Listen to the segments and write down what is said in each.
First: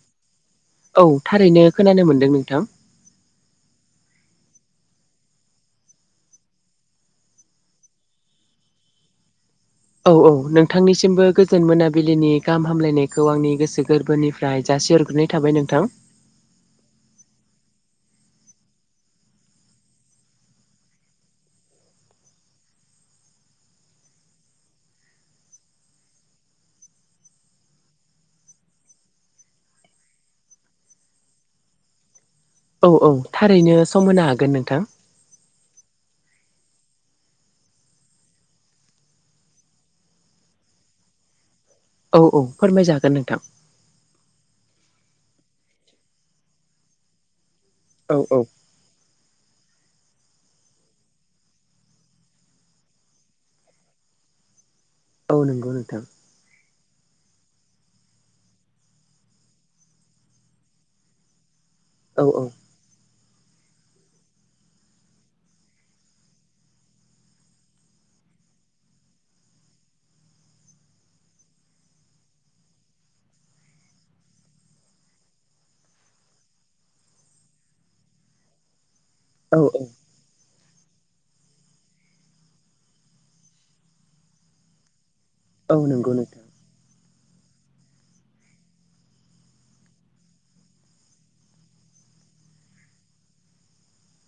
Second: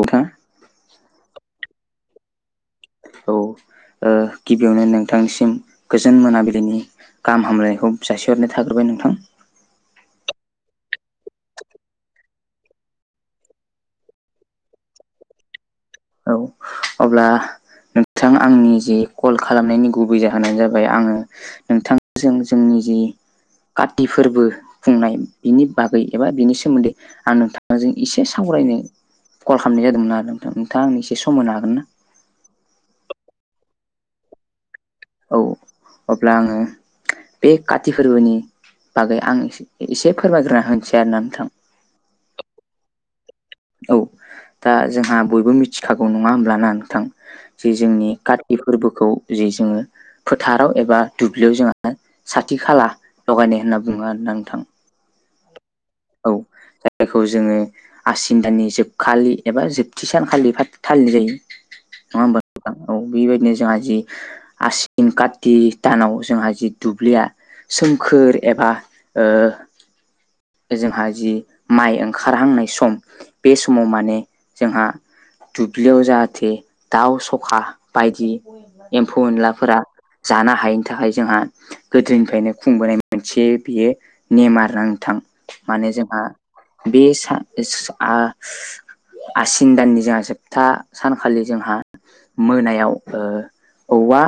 औ थां औ थारैनो खोनानो मोनदों नोंथां। औ ओ गिबियावनो नोंथांनिसिम गोजोन मोनाबिलिनि गाहाम हामलनायखौ जासिहरनाय थाग्रोबाय नोंथां, औ औ नोंथांनिसिमबो गोजोन मोनाबिलिनि गाहाम हामलायनायखौ आंनि गोसो गोरबोनिफ्राय फ्राय जासि हरग्रोनाय थाबाय नोंथां औ अब्ला नोंथां आंनि जि कल खालामनायनि गुबै जाहोनानो जाबाय आङो नोंथांजों जोंनि जि काति फोरबो खुंनाय बिनि बागै एबा बिनि सोमोन्दै आं नोंथांजों इसे सावरायनो कल खालामनाय जादोंमोन आरो नोंथां नोंथाङा आंनो एसे सम मोनो हागोन ना? औ औ थारैनो सम होनो हागोन नोंथां। औ अब्ला आङो बे काति फोरबोनि बागै आं इस इसे फोरमायग्रोना होनोसै आरोना नोंथां औ औ फोरमायजागोन नोंथां औ दा जोंहा बयबो मिथिखागौ नङा होमब्लाना नोंथां जे जोंनि औ औ काति फोरबोखौ जे जोङो फोथाराव एबा दुब्लियाव जोंहा साथि खाला लगायनाय होनना बुङो आरोना नोंथां औ नोंगौ नोंथां औ जायखौ जोङो आसिन दानानि जोबखालि एबा जोबथि सानखालि फालि थालि नाय जायो नङा औ होमबा औ औ बिबायदिनो जोंहा जि आसिन कार्ति दानाव जोंहा जि दुब्लिया सोमखोर एबा ओ जोंहा जि माइ ओंखारहांनाय सम बे समाव माने जोंहा दुब्लियाव जाहाथे दाउ सखा बायदि एम्फौ औ एनलाफोरा जानो हायैनि थाखाय जोंहा गोदोनिफ्रायनो खुंबोनाय मोनसे बियो नेम आरो नोंथां औ माने नंगौ जोंहा नोंथां बे सा सो आ आसिन दाननि जाहा जोबथा सानखालि जोंहा मोनायाव ओ औवा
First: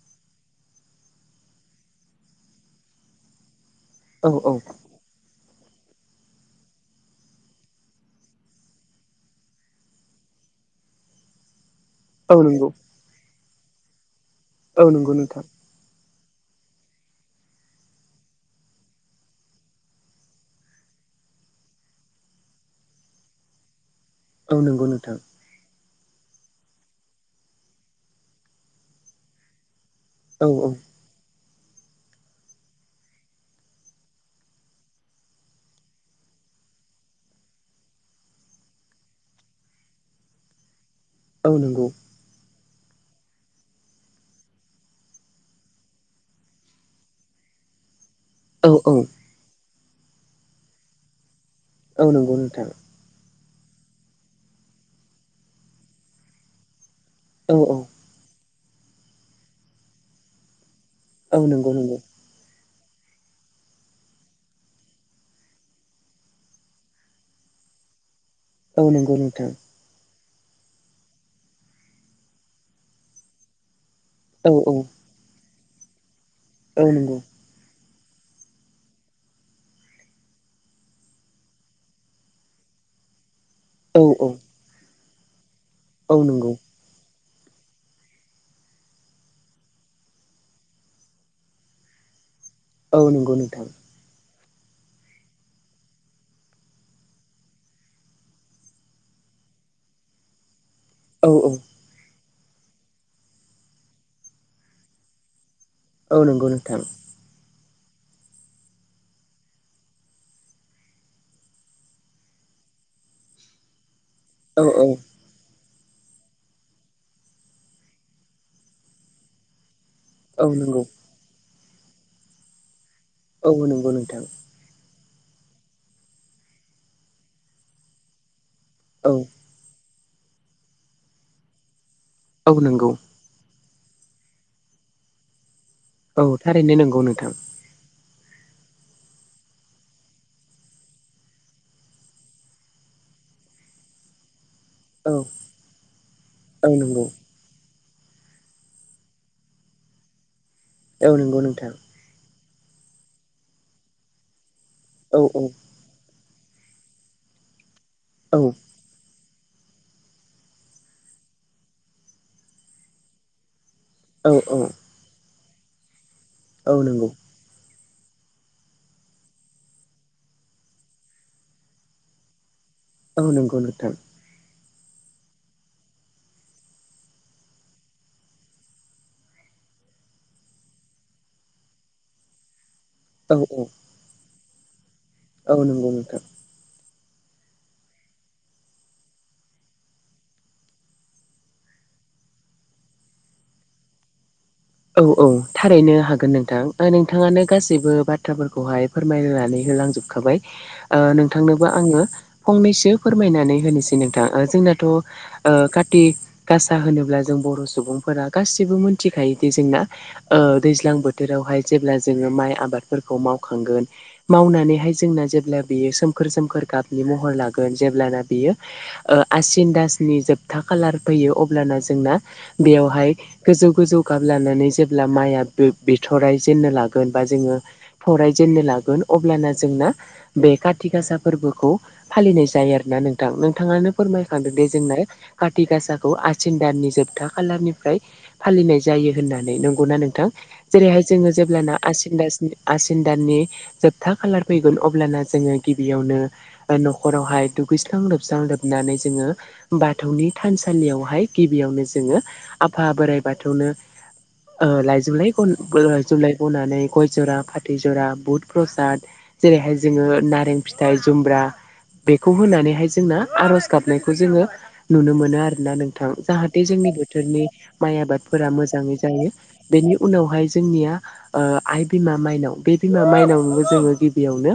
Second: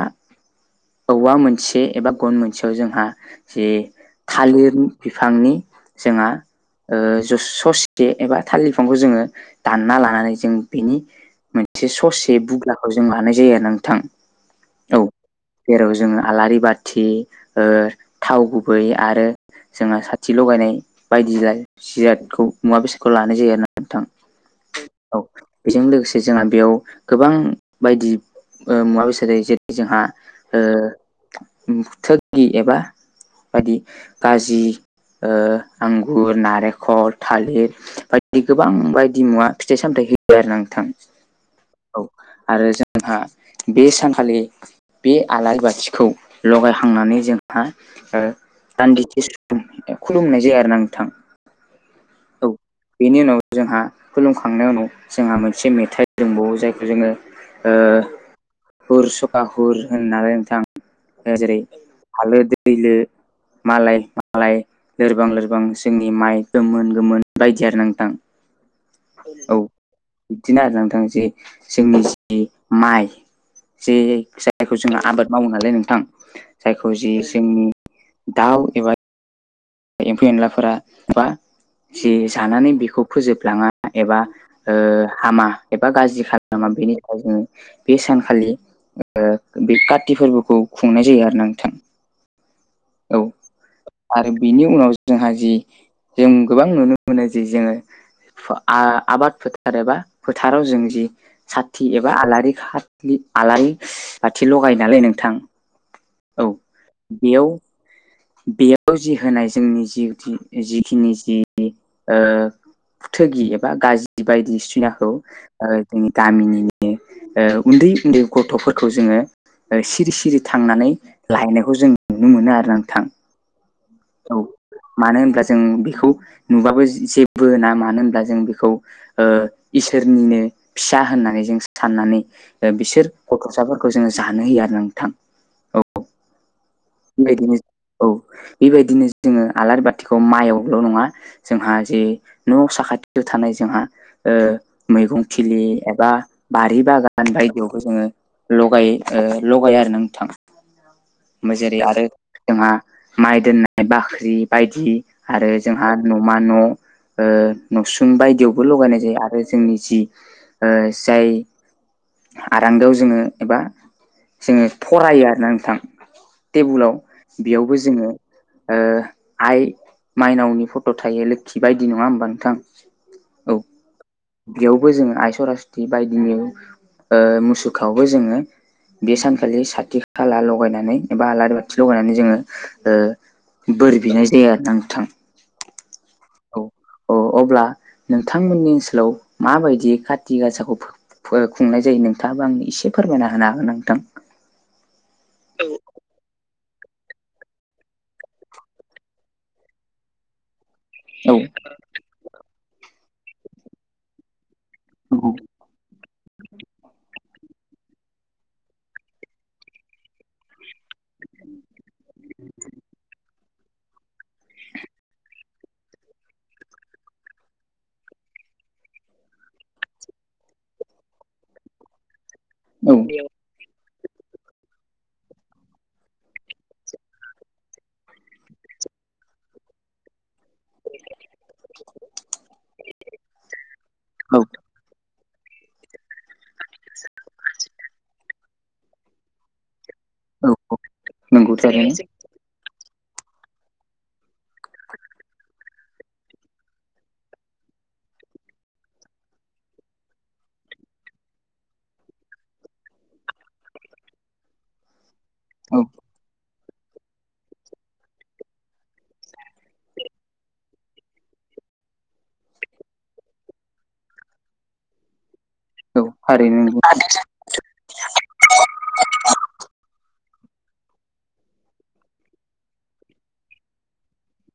औवा मोनसे एबा गन मोनसेयाव जोंहा जे औ औ थालिर बिफांनि जोंहा ओ जुस ससे एबा थालिर बिफांखौ जोङो दानना लानानै जों बिनि थे औ ससे नंगौ बुग्लाखौ जों लानाय जायो आरो ना नोंथां औ नोंगौ नोंथां जेराव जोङो आलारि बाथि ओ थाव गुबै आरो जोंहा साथि लगायनाय बायदि लाय जिरादखौ मुवा बेसादखौ लानाय जायो आरो ना नोंथां औ नंगौ नोंथां औ बेजों लोगोसे जोंहा बेयाव गोबां बायदि ओ मुवा बेसाद जायो जेरै जोंहा औ ओ औ उम थोगि एबा बायदि गाजि ओ आंगुर, नारेखल, थालिर बायदि गोबां बायदि मुवा फिथाइ सामथाइ होयो आरो ना नोंथां औ नोंगौ औ आरो जोंहा बे सानखालि बे आलारि बाथिखौ लगायखांनानै जोंहा ओ औ औ दान्दिसे स बु औ खुलुमनाय जायो आरो ना नोंथां औ नोंगौ नोंथां बिनि उनाव जोंहा खुलुमखांनायनि उनाव जोंहा मोनसे मेथाइ दोंबावो जायखौ जोङो औ ओ औ हुर सका हुर होननानै नोंथां औ ओ जेरै नंगौ नंगौ हालो दैलो मालाय मालाय लोरबां लोरबां जोंनि माइ गोमोन मोन बायदि आरो नोंथां औ नंगौ नोंथां औ बिदिनो आरो नोंथां जे जोंनि जि माइ जे औ औ जायखौ जोङो आबाद मावो नालाय नोंथां औ जायखौ जि नंगौ जोंनि दाउ एबा एम्फौ एनलाफोरा बा जि जानानै बिखौ फोजोबलाङा औ एबा औ ओ हामा एबा औ गाज्रि नंगौ खालामा [unintelligible] बेनि दा जोङो बे सानखालि ओ बे काति फोरबोखौ खुंनाय जायो आरो ना नोंथां। औ नंगौ नोंथां। आरो बिनि उनाव जोंहा जि जों गोबां नुनो मोनो जि जोङो आबाद फोथार एबा फोथाराव जों जि औ औ खाथि एबा आलारि खा आलारि बाथि लगायो नालाय नोंथां औ नंगौ नोंथां। बेयाव बेयाव जि होनाय जोंनि जि जिखिनि जि ओ थोगि एबा गाजि औ औ बायदिसिनाखौ ओ जोंनि गामिनि ओ उन्दै उन्दै गथ'फोरखौ जोङो ओ सिरि सि रि औ नंगौ थांनानै लाहायनायखौ जों नुनो मोनो आरोना नोंथां। औ नंगौ नोंथां औ मानो होनब्ला जों बेखौ नुबाबो जेबो होना मानो होनब्ला जों बेखौ औ ओ इसोरनिनो फिसा होननानै जों साननानै औ ओ नंगौ बिसोर गथ'साफोरखौ जोङो जानो होयो आरो नोंथां औ थारैनो नंगौ नोंथां बेबायदिनो औ बेबायदिनो जोङो आलारि बाथिखौ माइआवल' नङा जोंहा जे न' साखाथियाव थानाय जोंहा औ मैगं थिलि एबा औ बारि नंगौ बागान बायदियाव जोङो लगाय लगायो आरोना नोंथां। औ नंगौ नोंथां जेरै आरो जोंहा माइ दोननाय बाख्रि बायदि औ औ आरो जोंहा न'मा न' ओ नुसुं औ बायदियावबो लगायनाय जायो आरो जोंनि जि ओ जाय आरांगायाव जोङो एबा औ औ जोङो फरायो आरोना नोंथां औ टेबुलाव नंगौ बेयावबो जोङो ओ आइ माइनावनि फट' थायो लोक्षि बायदि नङा ओमबा नोंथां औ नंगौ नोंथां। बेयावबो जोङो आइ सरस्वती बायदिनि मुसुखायावबो जोङो बे सानखालि साथि खाला लगायनानै एबा आलारि बाथि लगायनानै जोङो ओ औ औ बोर बिनाय जायो आरोना नोंथां औ नंगौ नोंथां औ औ अब्ला नोंथांमोननि ओनसोलाव माबायदि खाथि गासाखौ फा फो खुंनाय जायो नोंथाङाबो आंनो एसे फोरमायना होनो हागोन नोंथां औ औ थारैनो हागोन नोंथां। दा नोंथाङानो गासैबो बाथ्राफोरखौहाय फोरमायनानै होलांजोबखाबाय नोंथांनोबो आङो फंनैसो फोरमायनानै होनोसै नोंथां जोंनाथ' ओ काति गासा होनोब्ला जों बर' सुबुंफोरा गासिबो मोनथिखायो। बिदि जोंना ओ दैज्लां बोथोरावहाय जेब्ला जोङो माइ आबादफोरखौ मावखांगोन मावनानैहाय जोंना जेब्ला बियो सोमखोर सोमखोर गाबनि महर लागोन जेब्लाना बियो ओ आसिन दासनि जोबथा खालार फैयो अब्लाना जोंना नोंथां बेयावहाय गोजौ गोजौ गाब लानानै जेब्ला माइया बिथ'राइ जेननो लागोन बा जोङो थराइ जेननो लागोन अब्लाना जोंना बे काथि गासा फोरबोखौ फालिनाय जायो आरोना नोंथां नोंथाङानो फोरमायखांदों दि जोंना काति गासाखौ आसिन दाननि जोबथा खालारनिफ्राय फालिनाय जायो होननानै नंगौना नोंथां औ औ औ जेरैहाय जोङो नंगौ जेब्लाना थारैनो आसिन दासनि आसिन दाननि जोबथा खालार फैगोन अब्लाना जोङो गिबियावनो ओ नखरावहाय दुगैस्रां लोबस्रां लोबनानै जोङो बाथौनि थानसालियावहाय गिबियावनो जोङो आफा बोराइ बाथौनो ओ लायजौ लाय औ [inaudible] लायजौ लाय बनानै गय जरा फाथै जरा बुद प्रसाद जेरैहाय जोङो नारें फिथाइ जुमब्रा बेखौ होनानैहाय जोंना आरज गाबनायखौ जोङो नुनो मोनो आरो ना औ नोंथां जाहाथे थारैनो नंगौ जोंनि बोथोरनि माइ आबादफोरा मोजाङै जायो। बेनि उनावहाय जोंनिया ओ आइ बिमा माइनाव बे बिमा माइनावबो जोङो गिबियावनो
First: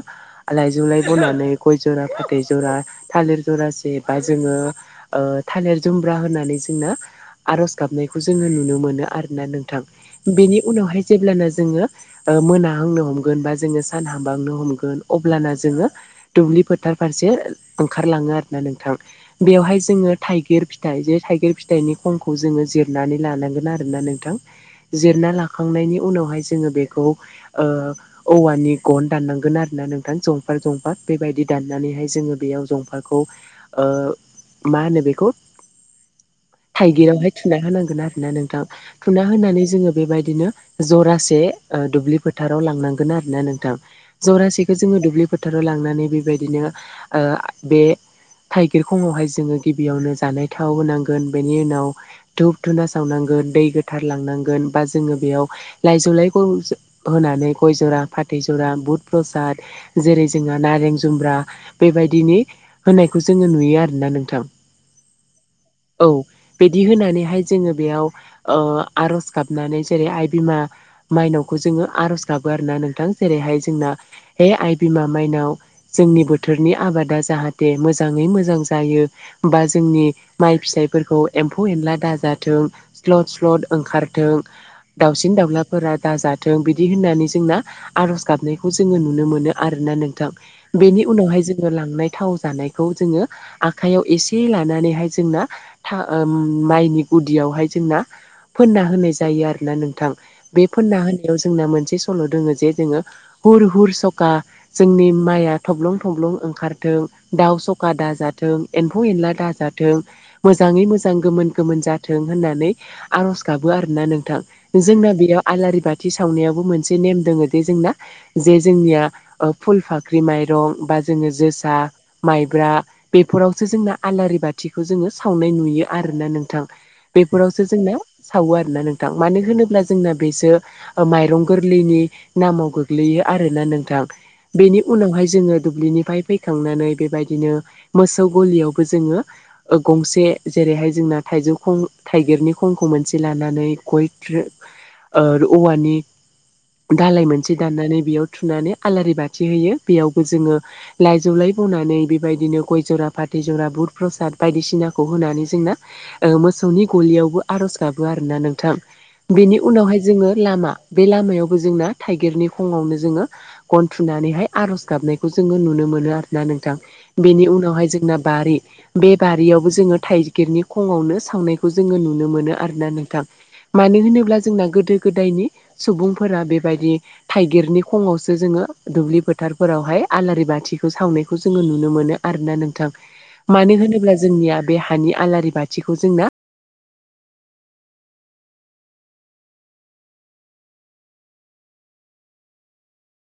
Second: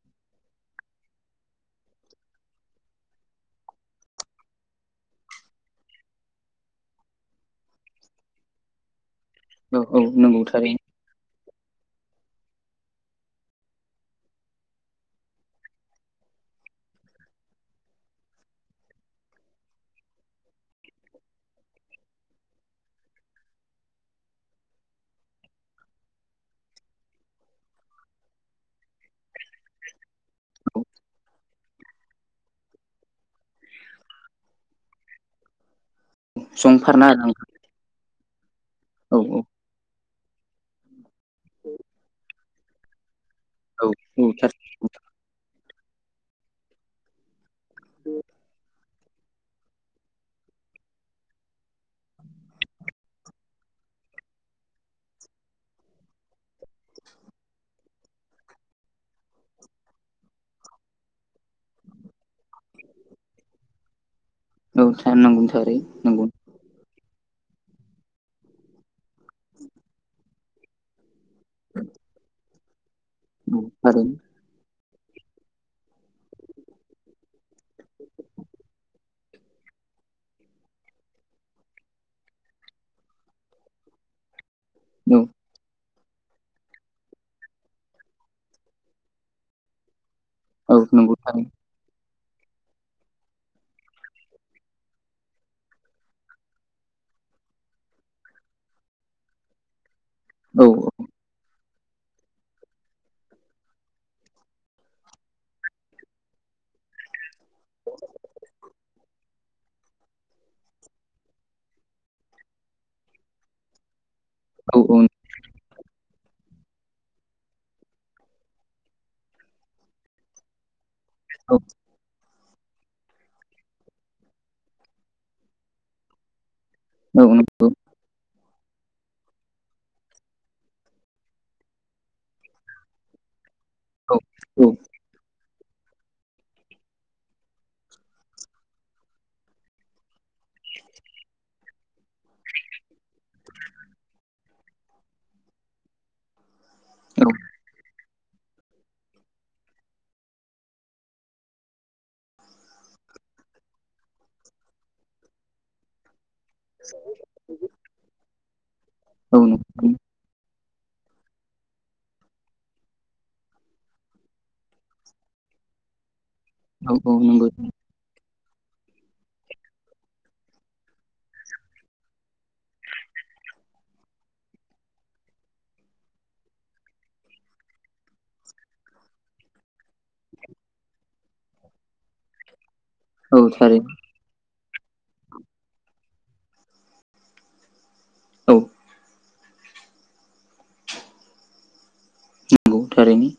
लाइ जौलाय बनानै गय जरा फाथै जरा थालिर जरासे बा जोङो ओ थालिर जुमब्रा होनानै जोंना आर'ज गाबनायखौ जोङो नुनो मोनो ना नोंथां औ औ नंगौ बेनि थारैनो उनावहाय जेब्लाना जोङो। ओ मोनाहांनो हमगोन बा जोङो सान हांबहांनो हमगोन अब्लाना जोङो दुब्लि फोथार फारसे ओंखारलाङो आरोना नोंथां। बेवहाय जोङो थाइगिर फिथाइ जे थाइगिर फिथाइनि खंखौ जोङो जिरनानै लानांगोन आरो ना नोंथां जिरना लाखांनायनि उनावहाय जोङो बेखौ ओ औवानि गन दाननांगोन आरोना नोंथां जंफार औ जंफार बेबायदि दाननानैहाय जोङो बेयाव जंफारखौ ओ मा होनो बेखौ संफारना आरो थाइगिरावहाय आं थुना होनांगोन आरो ना नोंथां थुना औ होनानै जोङो बेबायदिनो जरासे ओ दुब्लि फोथाराव लांनांगोन आरो ना नोंथां औ औ थार जरासेखौ जोङो दुब्लि फोथाराव लांनानै बेबायदिनो ओ बे थाइ गिर खंआवहाय जोङो गिबियावनो जानाय थाव होनांगोन बेनि उनाव धुप धुना सावनांगोन। दै गोथार लांनांगोन बा जोङो बेयाव लाइजौलायखौ जों होनानै गय जरा फाथै जरा बुध प्रसाद जेरै जोंहा नारें जुम्ब्रा बेबायदिनि होनायखौ जोङो नुयो आरोना नोंथां। औ था नंगौ थारै औ नंगौ। बिदि होनानैहाय जोङो बेयाव ओ आर'ज गाबनानै जेरै आइ बिमा माइनावखौ जोङो आर'ज गाबो आरोना नोंथां जेरैहाय औ जोंना थारैनो हे आइ बिमा माइनाव जोंनि बोथोरनि आबादा जाहाथे मोजाङै मोजां जायो बा जोंनि माइ फिथाइफोरखौ एम्फौ एनला दाजाथों। स्लद स्लद ओंखारथों दाउसिन दाउला फोरा दाजाथों बिदि होननानै जोंना आर'ज गाबनायखौ जोङो नुनो मोनो आरोना नों थां औ बेनि नंगौ उनावहाय थारैनो जों लांनाय थाव जानायखौ जोङो आखाइयाव एसे लानानैहाय जोंना था ओम माइनि गुदियावहाय जोंना फोनना होनाय जायो आरोना नोंथां औ बे फोनना होना याव जोंना मोनसे सल' दोङो जे जोङो हुर हुर सखा जोंनि माइआ थब्लं थब्लं ओंखारथों दाउ सखा दाजाथों एम म्फौ एनला दाजाथों मोजाङै मोजां गोमोन गोमोन जाथों होननानै आर'ज गाबो आरोना नोंथां औ औ जोंना बेयाव आलारि बाथि सावनायावबो मोनसे नेम दोङो जे जोंना जे जोंनिया ओ फुल फाख्रि माइरं बा जोङो जोसा माइब्रा बेफोरावसो जोंना आलारि बाथिखौ जोङो सावनाय नुयो आरोना नोंथां। बेफोरावसो नंगौ औ जोंना सावो आरोना नोंथां मानो होनोब्ला जोंना बेसो ओ माइरं गोरलैनि नामाव गोग्लैयो आरोना नों थां औ औ नंगौ बेनि उनावहाय जोङो दुब्लिनि फ्राय फैखांनानै बेबायदिनो मोसौ गलियावबो जोङो ओ गंसे जेरैहाय जोंना थाइजौ खं थाइगिरनि खंखौ मोनसे लानानै [unintelligible] ओ औवानि दालाय मोनसे दाननानै बेयाव थुनानै आलारि बाथि होयो बेयावबो जोङो लाइजौ लाय बनानै बेबायदिनो गय जरा फाथै जरा बुद प्रसाद बायदिसिनाखौ होनानै जोंना ओ मोसौनि गलियावबो आर'ज गाबो आरोना नोंथां बेनि उनावहाय औ जोङो लामा बे लामायावबो जोंना थाइगिरनि खङावनो जोङो गनथुनानैहाय आ'ज गाबनायखौ जोङो नुनो मोनो आरो ना नोंथां औ बेनि नंगौ उनावहाय जोंना बारि बे बारियावबो जोङो थाइगिरनि खङावनो सावनायखौ जोङो नुनो मोनो आरोना नोंथां मानो होनोब्ला जोंना गोदो गोदायनि सुबुंफोरा बेबायदि थाइगिरनि खङावसो जोङो दुब्लि फोथारफोरावहाय आलारि बाथिखौ सावनायखौ जोङो नुनो मोनो आरोना नोंथां औ थारैनो मानो होनोब्ला जोंनिया बे हानि आलारि बाथिखौ जोंना औ नोंगौ थारैनो